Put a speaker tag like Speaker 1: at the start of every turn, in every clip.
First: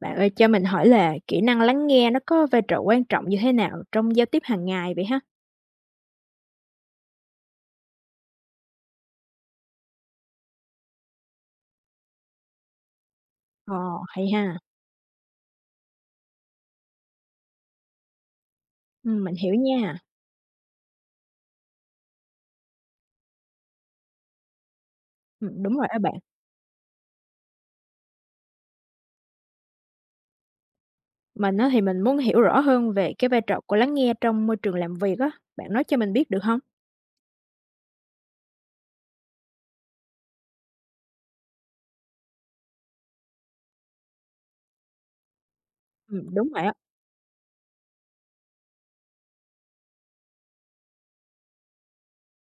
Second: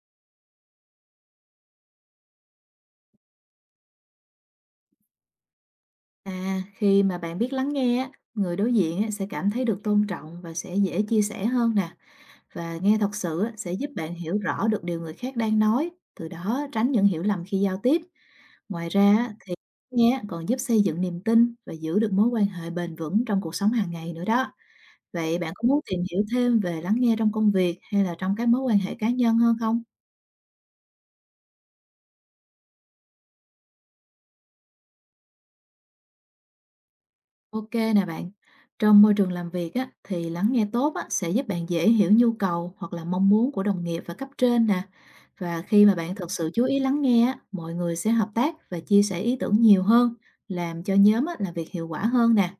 Speaker 1: Bạn ơi, cho mình hỏi là kỹ năng lắng nghe nó có vai trò quan trọng như thế nào trong giao tiếp hàng ngày vậy ha?
Speaker 2: À, khi mà bạn biết lắng nghe á, người đối diện á, sẽ cảm thấy được tôn trọng và sẽ dễ chia sẻ hơn nè. Và nghe thật sự á, sẽ
Speaker 1: Ờ,
Speaker 2: giúp bạn
Speaker 1: hay
Speaker 2: hiểu
Speaker 1: ha.
Speaker 2: rõ được điều người khác đang nói, từ đó tránh những hiểu lầm khi giao tiếp. Ngoài ra á,
Speaker 1: Mình
Speaker 2: thì
Speaker 1: hiểu nha.
Speaker 2: nghe á, còn giúp xây dựng niềm tin và giữ được mối quan hệ bền vững trong cuộc sống hàng ngày nữa đó. Vậy bạn có
Speaker 1: Đúng
Speaker 2: muốn
Speaker 1: rồi á
Speaker 2: tìm
Speaker 1: bạn.
Speaker 2: hiểu thêm về lắng nghe trong công việc hay là trong các mối quan hệ cá nhân hơn không?
Speaker 1: Mình á thì mình muốn hiểu rõ hơn về cái vai trò của lắng nghe trong môi trường làm việc á. Bạn nói cho mình biết được không?
Speaker 2: Ok nè bạn, trong môi trường làm việc á, thì lắng nghe tốt á, sẽ giúp bạn dễ hiểu nhu cầu hoặc là mong muốn của đồng nghiệp và cấp trên nè. Và khi mà bạn thật
Speaker 1: Đúng
Speaker 2: sự chú
Speaker 1: rồi á.
Speaker 2: ý lắng nghe á, mọi người sẽ hợp tác và chia sẻ ý tưởng nhiều hơn, làm cho nhóm á, làm việc hiệu quả hơn nè.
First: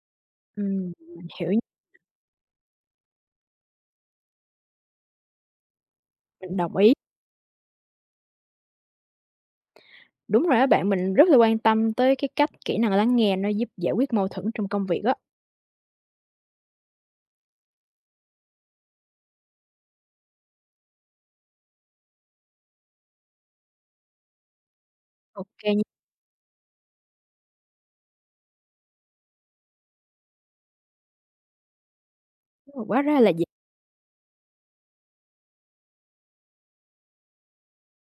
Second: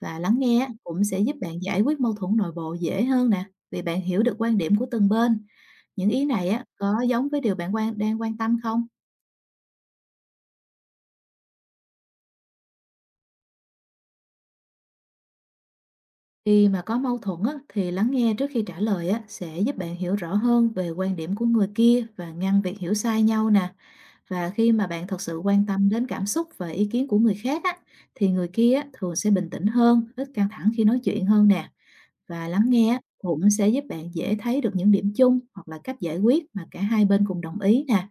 Speaker 2: Và lắng nghe á, cũng sẽ
Speaker 1: Mình
Speaker 2: giúp
Speaker 1: hiểu,
Speaker 2: bạn giải quyết mâu thuẫn nội bộ dễ hơn nè, vì bạn hiểu được quan điểm của từng bên. Những ý này
Speaker 1: mình
Speaker 2: á,
Speaker 1: đồng ý.
Speaker 2: có giống với điều bạn đang quan tâm không?
Speaker 1: Đúng rồi á bạn, mình rất là quan tâm tới cái cách kỹ năng lắng nghe nó giúp giải quyết mâu thuẫn trong công việc á.
Speaker 2: Khi mà có mâu thuẫn á, thì lắng nghe trước khi trả lời á, sẽ giúp bạn hiểu rõ hơn về quan điểm của người kia và ngăn việc hiểu sai nhau nè. Và khi mà bạn thật sự quan
Speaker 1: OK nha,
Speaker 2: tâm đến cảm xúc và ý kiến của người khác á, thì người kia á, thường sẽ bình tĩnh hơn, ít căng thẳng khi nói chuyện hơn nè. Và lắng nghe á,
Speaker 1: quá ra là vậy.
Speaker 2: cũng sẽ giúp bạn dễ thấy được những điểm chung hoặc là cách giải quyết mà cả hai bên cùng đồng ý nè.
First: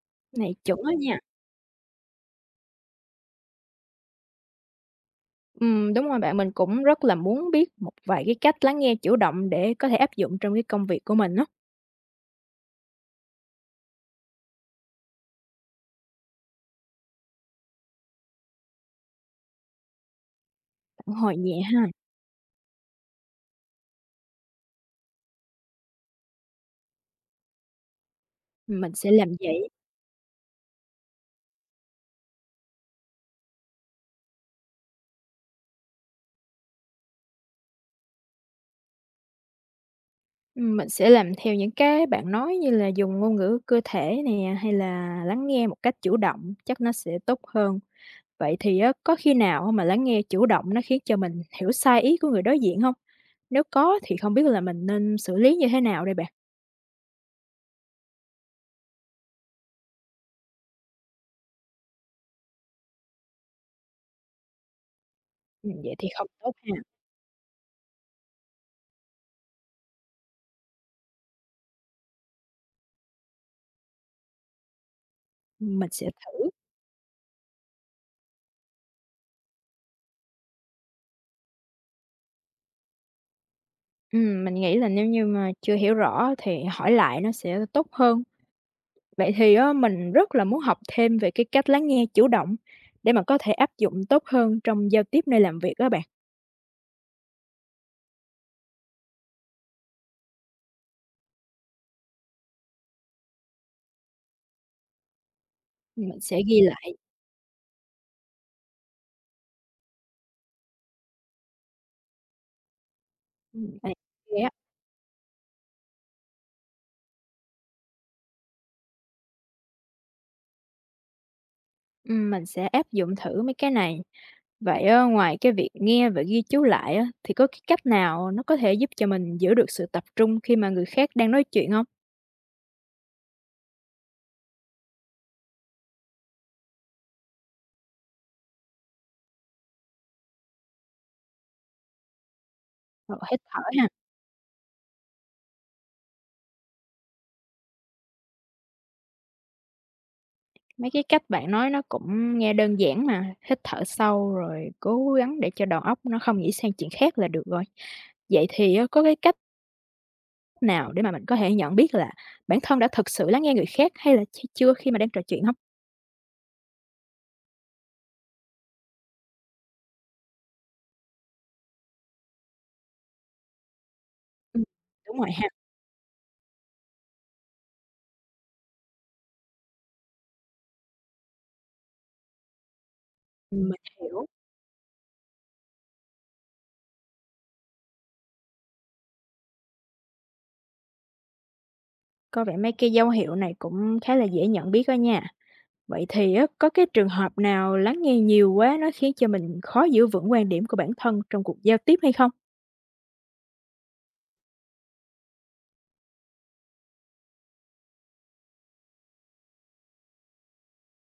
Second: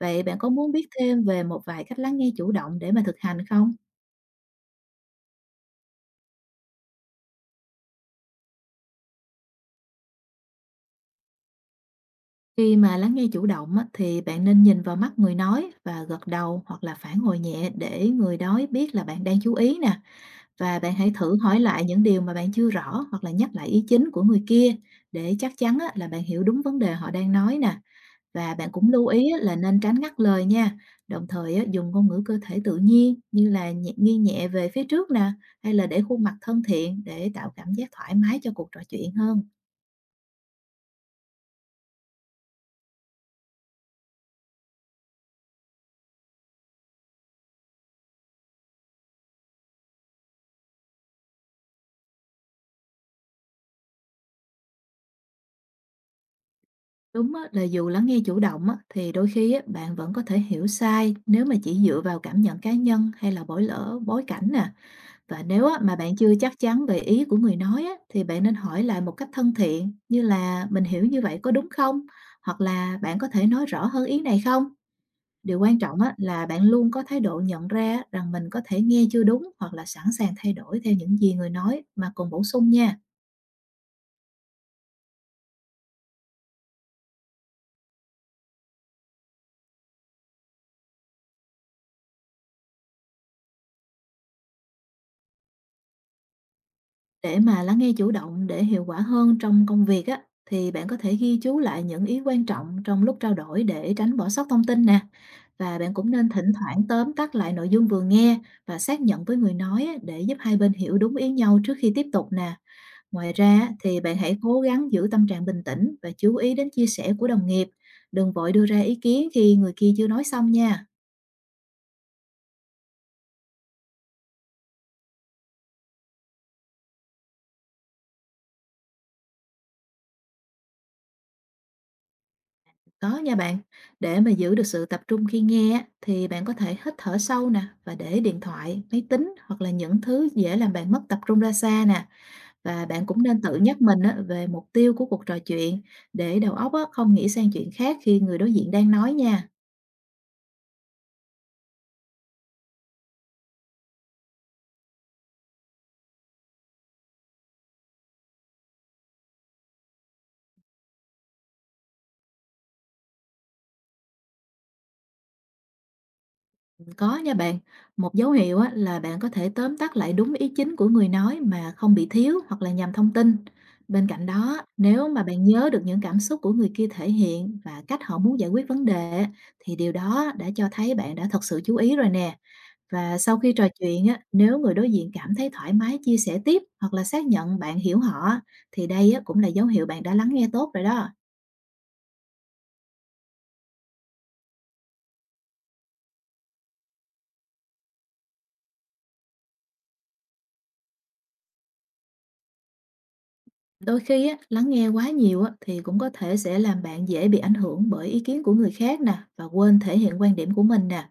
Speaker 2: Vậy bạn
Speaker 1: Cái
Speaker 2: có
Speaker 1: này
Speaker 2: muốn
Speaker 1: chuẩn
Speaker 2: biết
Speaker 1: á nha.
Speaker 2: thêm về một vài cách lắng nghe chủ động để mà thực hành không?
Speaker 1: Đúng rồi bạn, mình cũng rất là muốn biết một vài cái cách lắng nghe chủ động để có thể áp dụng trong cái công việc của mình đó.
Speaker 2: Khi mà lắng nghe chủ động á, thì bạn nên nhìn vào mắt người nói và gật đầu hoặc là phản hồi nhẹ để người nói biết là bạn đang chú ý nè. Và bạn hãy
Speaker 1: Bạn hồi
Speaker 2: thử hỏi
Speaker 1: nhẹ
Speaker 2: lại
Speaker 1: ha,
Speaker 2: những điều mà bạn chưa rõ hoặc là nhắc lại ý chính của người kia để chắc chắn á, là bạn hiểu đúng vấn đề họ đang nói nè. Và bạn cũng
Speaker 1: mình
Speaker 2: lưu
Speaker 1: sẽ làm
Speaker 2: ý á, là
Speaker 1: vậy,
Speaker 2: nên tránh ngắt lời nha. Đồng thời á, dùng ngôn ngữ cơ thể tự nhiên như là nghiêng nhẹ về phía trước nè, hay là để khuôn mặt thân thiện để tạo cảm giác thoải mái cho cuộc trò chuyện hơn.
Speaker 1: mình sẽ làm theo những cái bạn nói như là dùng ngôn ngữ cơ thể nè, hay là lắng nghe một cách chủ động, chắc nó sẽ tốt hơn. Vậy thì á, có khi nào mà lắng nghe chủ động nó khiến cho mình hiểu sai ý của người đối diện không? Nếu có thì không biết là mình nên xử lý như thế nào đây bạn?
Speaker 2: Đúng á, là dù lắng nghe chủ động á, thì đôi khi á, bạn vẫn có thể hiểu sai nếu mà chỉ dựa vào cảm nhận cá nhân hay là bối cảnh nè. Và nếu á,
Speaker 1: Vậy
Speaker 2: mà
Speaker 1: thì
Speaker 2: bạn
Speaker 1: không
Speaker 2: chưa
Speaker 1: tốt
Speaker 2: chắc
Speaker 1: ha,
Speaker 2: chắn về ý của người nói á, thì bạn nên hỏi lại một cách thân thiện như là: mình hiểu như vậy có đúng không? Hoặc là bạn có thể nói rõ hơn ý này không? Điều quan
Speaker 1: mình
Speaker 2: trọng
Speaker 1: sẽ
Speaker 2: á, là
Speaker 1: thử.
Speaker 2: bạn luôn có thái độ nhận ra rằng mình có thể nghe chưa đúng hoặc là sẵn sàng thay đổi theo những gì người nói mà còn bổ sung nha.
Speaker 1: Mình nghĩ là nếu như mà chưa hiểu rõ thì hỏi lại nó sẽ tốt hơn. Vậy thì á, mình rất là muốn học thêm về cái cách lắng nghe chủ động để mà có thể áp dụng tốt hơn trong giao tiếp nơi làm việc các bạn.
Speaker 2: Để mà lắng nghe chủ động để hiệu quả hơn trong công việc á, thì bạn có thể ghi chú lại những ý quan trọng trong lúc trao đổi để tránh bỏ sót thông tin nè. Và bạn cũng
Speaker 1: Mình
Speaker 2: nên
Speaker 1: sẽ
Speaker 2: thỉnh
Speaker 1: ghi
Speaker 2: thoảng
Speaker 1: lại.
Speaker 2: tóm tắt lại nội dung vừa nghe và xác nhận với người nói á, để giúp hai bên hiểu đúng ý nhau trước khi tiếp tục nè. Ngoài ra á,
Speaker 1: Ừm. À,
Speaker 2: thì bạn hãy
Speaker 1: yeah,
Speaker 2: cố gắng giữ tâm trạng bình tĩnh và chú ý đến chia sẻ của đồng nghiệp. Đừng vội đưa ra ý kiến khi người kia chưa nói xong nha.
Speaker 1: mình sẽ áp dụng thử mấy cái này. Vậy á, ngoài cái việc nghe và ghi chú lại á, thì có cái cách nào nó có thể giúp cho mình giữ được sự tập trung khi mà người khác đang nói chuyện không?
Speaker 2: Có nha bạn, để mà giữ được sự tập trung khi nghe á, thì bạn có thể hít thở sâu nè, và để điện thoại, máy tính hoặc là những thứ dễ làm bạn mất tập trung ra xa nè. Và bạn
Speaker 1: Ờ,
Speaker 2: cũng nên
Speaker 1: hít
Speaker 2: tự
Speaker 1: thở
Speaker 2: nhắc
Speaker 1: ha.
Speaker 2: mình á, về mục tiêu của cuộc trò chuyện, để đầu óc á, không nghĩ sang chuyện khác khi người đối diện đang nói nha.
Speaker 1: Mấy cái cách bạn nói nó cũng nghe đơn giản mà, hít thở sâu rồi cố gắng để cho đầu óc nó không nghĩ sang chuyện khác là được rồi. Vậy thì á, có cái cách nào để mà mình có thể nhận biết là bản thân đã thực sự lắng nghe người khác hay là chưa khi mà đang trò chuyện không?
Speaker 2: Có nha bạn, một dấu hiệu á, là bạn có thể tóm tắt lại đúng ý chính của người nói mà không bị thiếu hoặc là nhầm thông tin. Bên cạnh đó,
Speaker 1: Ừm,
Speaker 2: nếu
Speaker 1: đúng
Speaker 2: mà
Speaker 1: rồi
Speaker 2: bạn
Speaker 1: ha,
Speaker 2: nhớ được những cảm xúc của người kia thể hiện và cách họ muốn giải quyết vấn đề, thì điều đó đã cho thấy bạn đã thật sự chú ý rồi nè. Và sau khi trò
Speaker 1: mình
Speaker 2: chuyện á,
Speaker 1: hiểu.
Speaker 2: nếu người đối diện cảm thấy thoải mái chia sẻ tiếp hoặc là xác nhận bạn hiểu họ, thì đây á, cũng là dấu hiệu bạn đã lắng nghe tốt rồi đó.
Speaker 1: Có vẻ mấy cái dấu hiệu này cũng khá là dễ nhận biết đó nha. Vậy thì á, có cái trường hợp nào lắng nghe nhiều quá nó khiến cho mình khó giữ vững quan điểm của bản thân trong cuộc giao tiếp hay không?
Speaker 2: Đôi khi á, lắng nghe quá nhiều á, thì cũng có thể sẽ làm bạn dễ bị ảnh hưởng bởi ý kiến của người khác nè, và quên thể hiện quan điểm của mình nè.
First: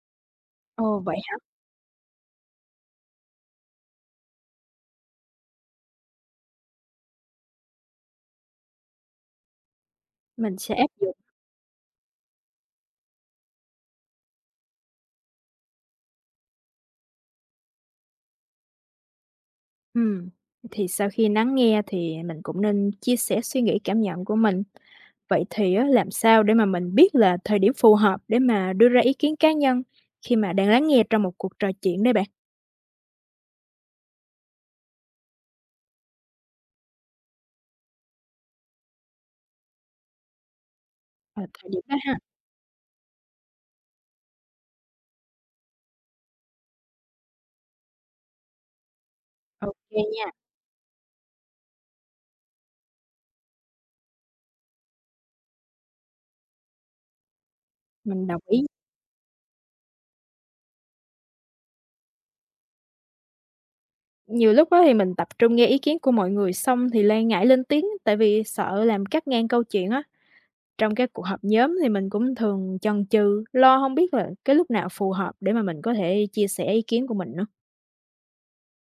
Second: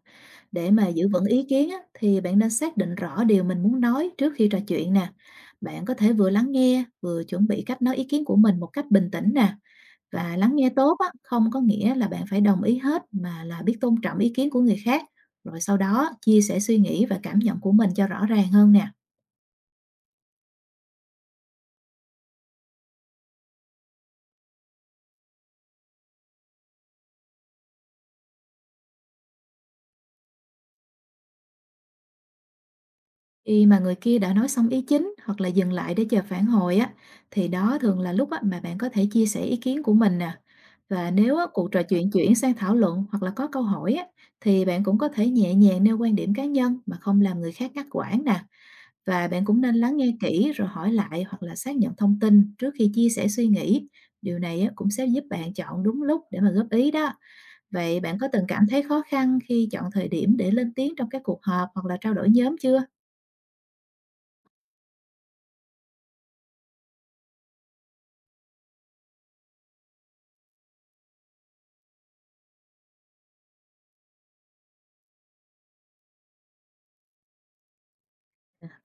Speaker 2: Để mà
Speaker 1: Ồ,
Speaker 2: giữ
Speaker 1: vậy
Speaker 2: vững
Speaker 1: hả?
Speaker 2: ý kiến á, thì bạn nên xác định rõ điều mình muốn nói trước khi trò chuyện nè. Bạn có thể vừa lắng nghe, vừa chuẩn bị cách nói ý kiến của mình một cách bình tĩnh nè. Và lắng
Speaker 1: Mình
Speaker 2: nghe
Speaker 1: sẽ áp
Speaker 2: tốt á,
Speaker 1: dụng.
Speaker 2: không có nghĩa là bạn phải đồng ý hết, mà là biết tôn trọng ý kiến của người khác. Rồi sau đó chia sẻ suy nghĩ và cảm nhận của mình cho rõ ràng hơn nè.
Speaker 1: Ừm, thì sau khi lắng nghe thì mình cũng nên chia sẻ suy nghĩ, cảm nhận của mình. Vậy thì á, làm sao để mà mình biết là thời điểm phù hợp để mà đưa ra ý kiến cá nhân khi mà đang lắng nghe trong một cuộc trò chuyện đây bạn?
Speaker 2: Khi mà người kia đã nói xong ý chính hoặc là dừng lại để chờ phản hồi á, thì đó thường là lúc á, mà bạn có thể chia sẻ ý kiến của mình nè. Và nếu
Speaker 1: Ờ,
Speaker 2: á,
Speaker 1: thời
Speaker 2: cuộc
Speaker 1: điểm
Speaker 2: trò
Speaker 1: đó
Speaker 2: chuyện
Speaker 1: ha.
Speaker 2: chuyển sang thảo luận hoặc là có câu hỏi á, thì bạn cũng có thể nhẹ nhàng nêu quan điểm cá nhân mà không làm người khác ngắt quãng nè. Và bạn cũng nên lắng
Speaker 1: OK
Speaker 2: nghe
Speaker 1: nha,
Speaker 2: kỹ rồi hỏi lại hoặc là xác nhận thông tin trước khi chia sẻ suy nghĩ. Điều này á, cũng sẽ giúp bạn chọn đúng lúc để mà góp ý đó. Vậy bạn có
Speaker 1: mình đồng
Speaker 2: từng
Speaker 1: ý.
Speaker 2: cảm thấy khó khăn khi chọn thời điểm để lên tiếng trong các cuộc họp hoặc là trao đổi nhóm chưa?
Speaker 1: Nhiều lúc đó thì mình tập trung nghe ý kiến của mọi người xong thì lại ngại lên tiếng tại vì sợ làm cắt ngang câu chuyện á. Trong các cuộc họp nhóm thì mình cũng thường chần chừ, lo không biết là cái lúc nào phù hợp để mà mình có thể chia sẻ ý kiến của mình nữa.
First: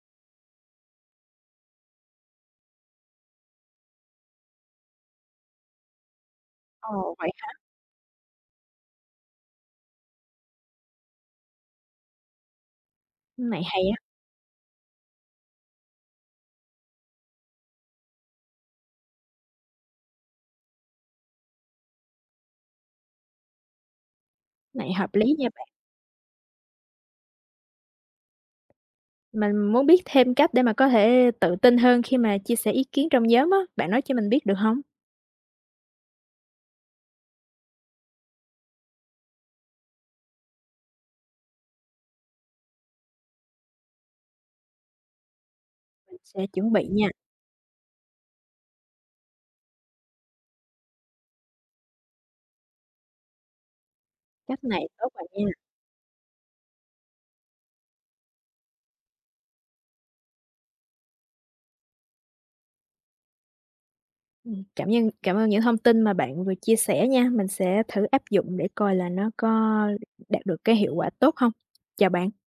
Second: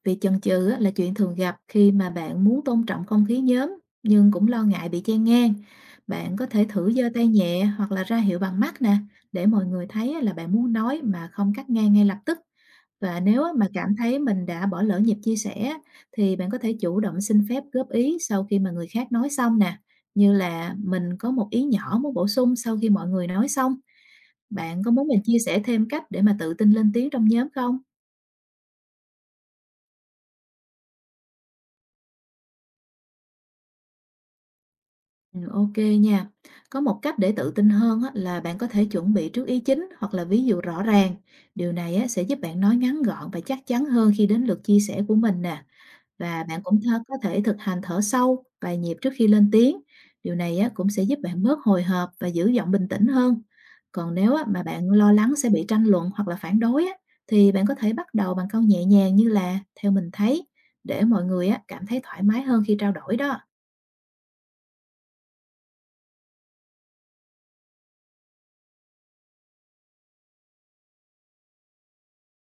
Speaker 2: Việc chần chừ á, là chuyện thường gặp khi mà bạn muốn tôn trọng không khí nhóm nhưng cũng lo ngại bị chen ngang. Bạn có thể thử giơ
Speaker 1: Ồ,
Speaker 2: tay
Speaker 1: vậy hả?
Speaker 2: nhẹ hoặc là ra hiệu bằng mắt nè, để mọi người thấy á, là bạn muốn nói mà không cắt ngang ngay lập tức. Và nếu
Speaker 1: Cái
Speaker 2: á,
Speaker 1: này
Speaker 2: mà
Speaker 1: hay
Speaker 2: cảm
Speaker 1: á.
Speaker 2: thấy mình đã bỏ lỡ nhịp chia sẻ á, thì bạn có thể chủ động xin phép góp ý sau khi mà người khác nói xong nè. Như là: mình có một ý nhỏ muốn bổ sung sau khi mọi người nói xong. Bạn có
Speaker 1: Này,
Speaker 2: muốn
Speaker 1: hợp
Speaker 2: mình
Speaker 1: lý
Speaker 2: chia
Speaker 1: nha
Speaker 2: sẻ
Speaker 1: bạn.
Speaker 2: thêm cách để mà tự tin lên tiếng trong nhóm không?
Speaker 1: Mình muốn biết thêm cách để mà có thể tự tin hơn khi mà chia sẻ ý kiến trong nhóm á, bạn nói cho mình biết được không?
Speaker 2: Ừ, Ok nha. Có một cách để tự tin hơn á, là bạn có thể chuẩn bị trước ý chính hoặc là ví dụ rõ ràng. Điều này á, sẽ giúp bạn nói ngắn gọn và chắc chắn hơn khi đến lượt chia sẻ của mình nè.
Speaker 1: Mình
Speaker 2: Và
Speaker 1: sẽ
Speaker 2: bạn
Speaker 1: chuẩn
Speaker 2: cũng
Speaker 1: bị nha,
Speaker 2: có thể thực hành thở sâu vài nhịp trước khi lên tiếng. Điều này á, cũng sẽ giúp bạn bớt hồi hộp và giữ giọng bình tĩnh hơn. Còn nếu á, mà
Speaker 1: cách này
Speaker 2: bạn
Speaker 1: tốt
Speaker 2: lo
Speaker 1: bạn
Speaker 2: lắng
Speaker 1: nha.
Speaker 2: sẽ bị tranh luận hoặc là phản đối á, thì bạn có thể bắt đầu bằng câu nhẹ nhàng như là: theo mình thấy, để mọi người á, cảm thấy thoải mái hơn khi trao đổi đó.
Speaker 1: Cảm ơn những thông tin mà bạn vừa chia sẻ nha, mình sẽ thử áp dụng để coi là nó có đạt được cái hiệu quả tốt không. Chào bạn.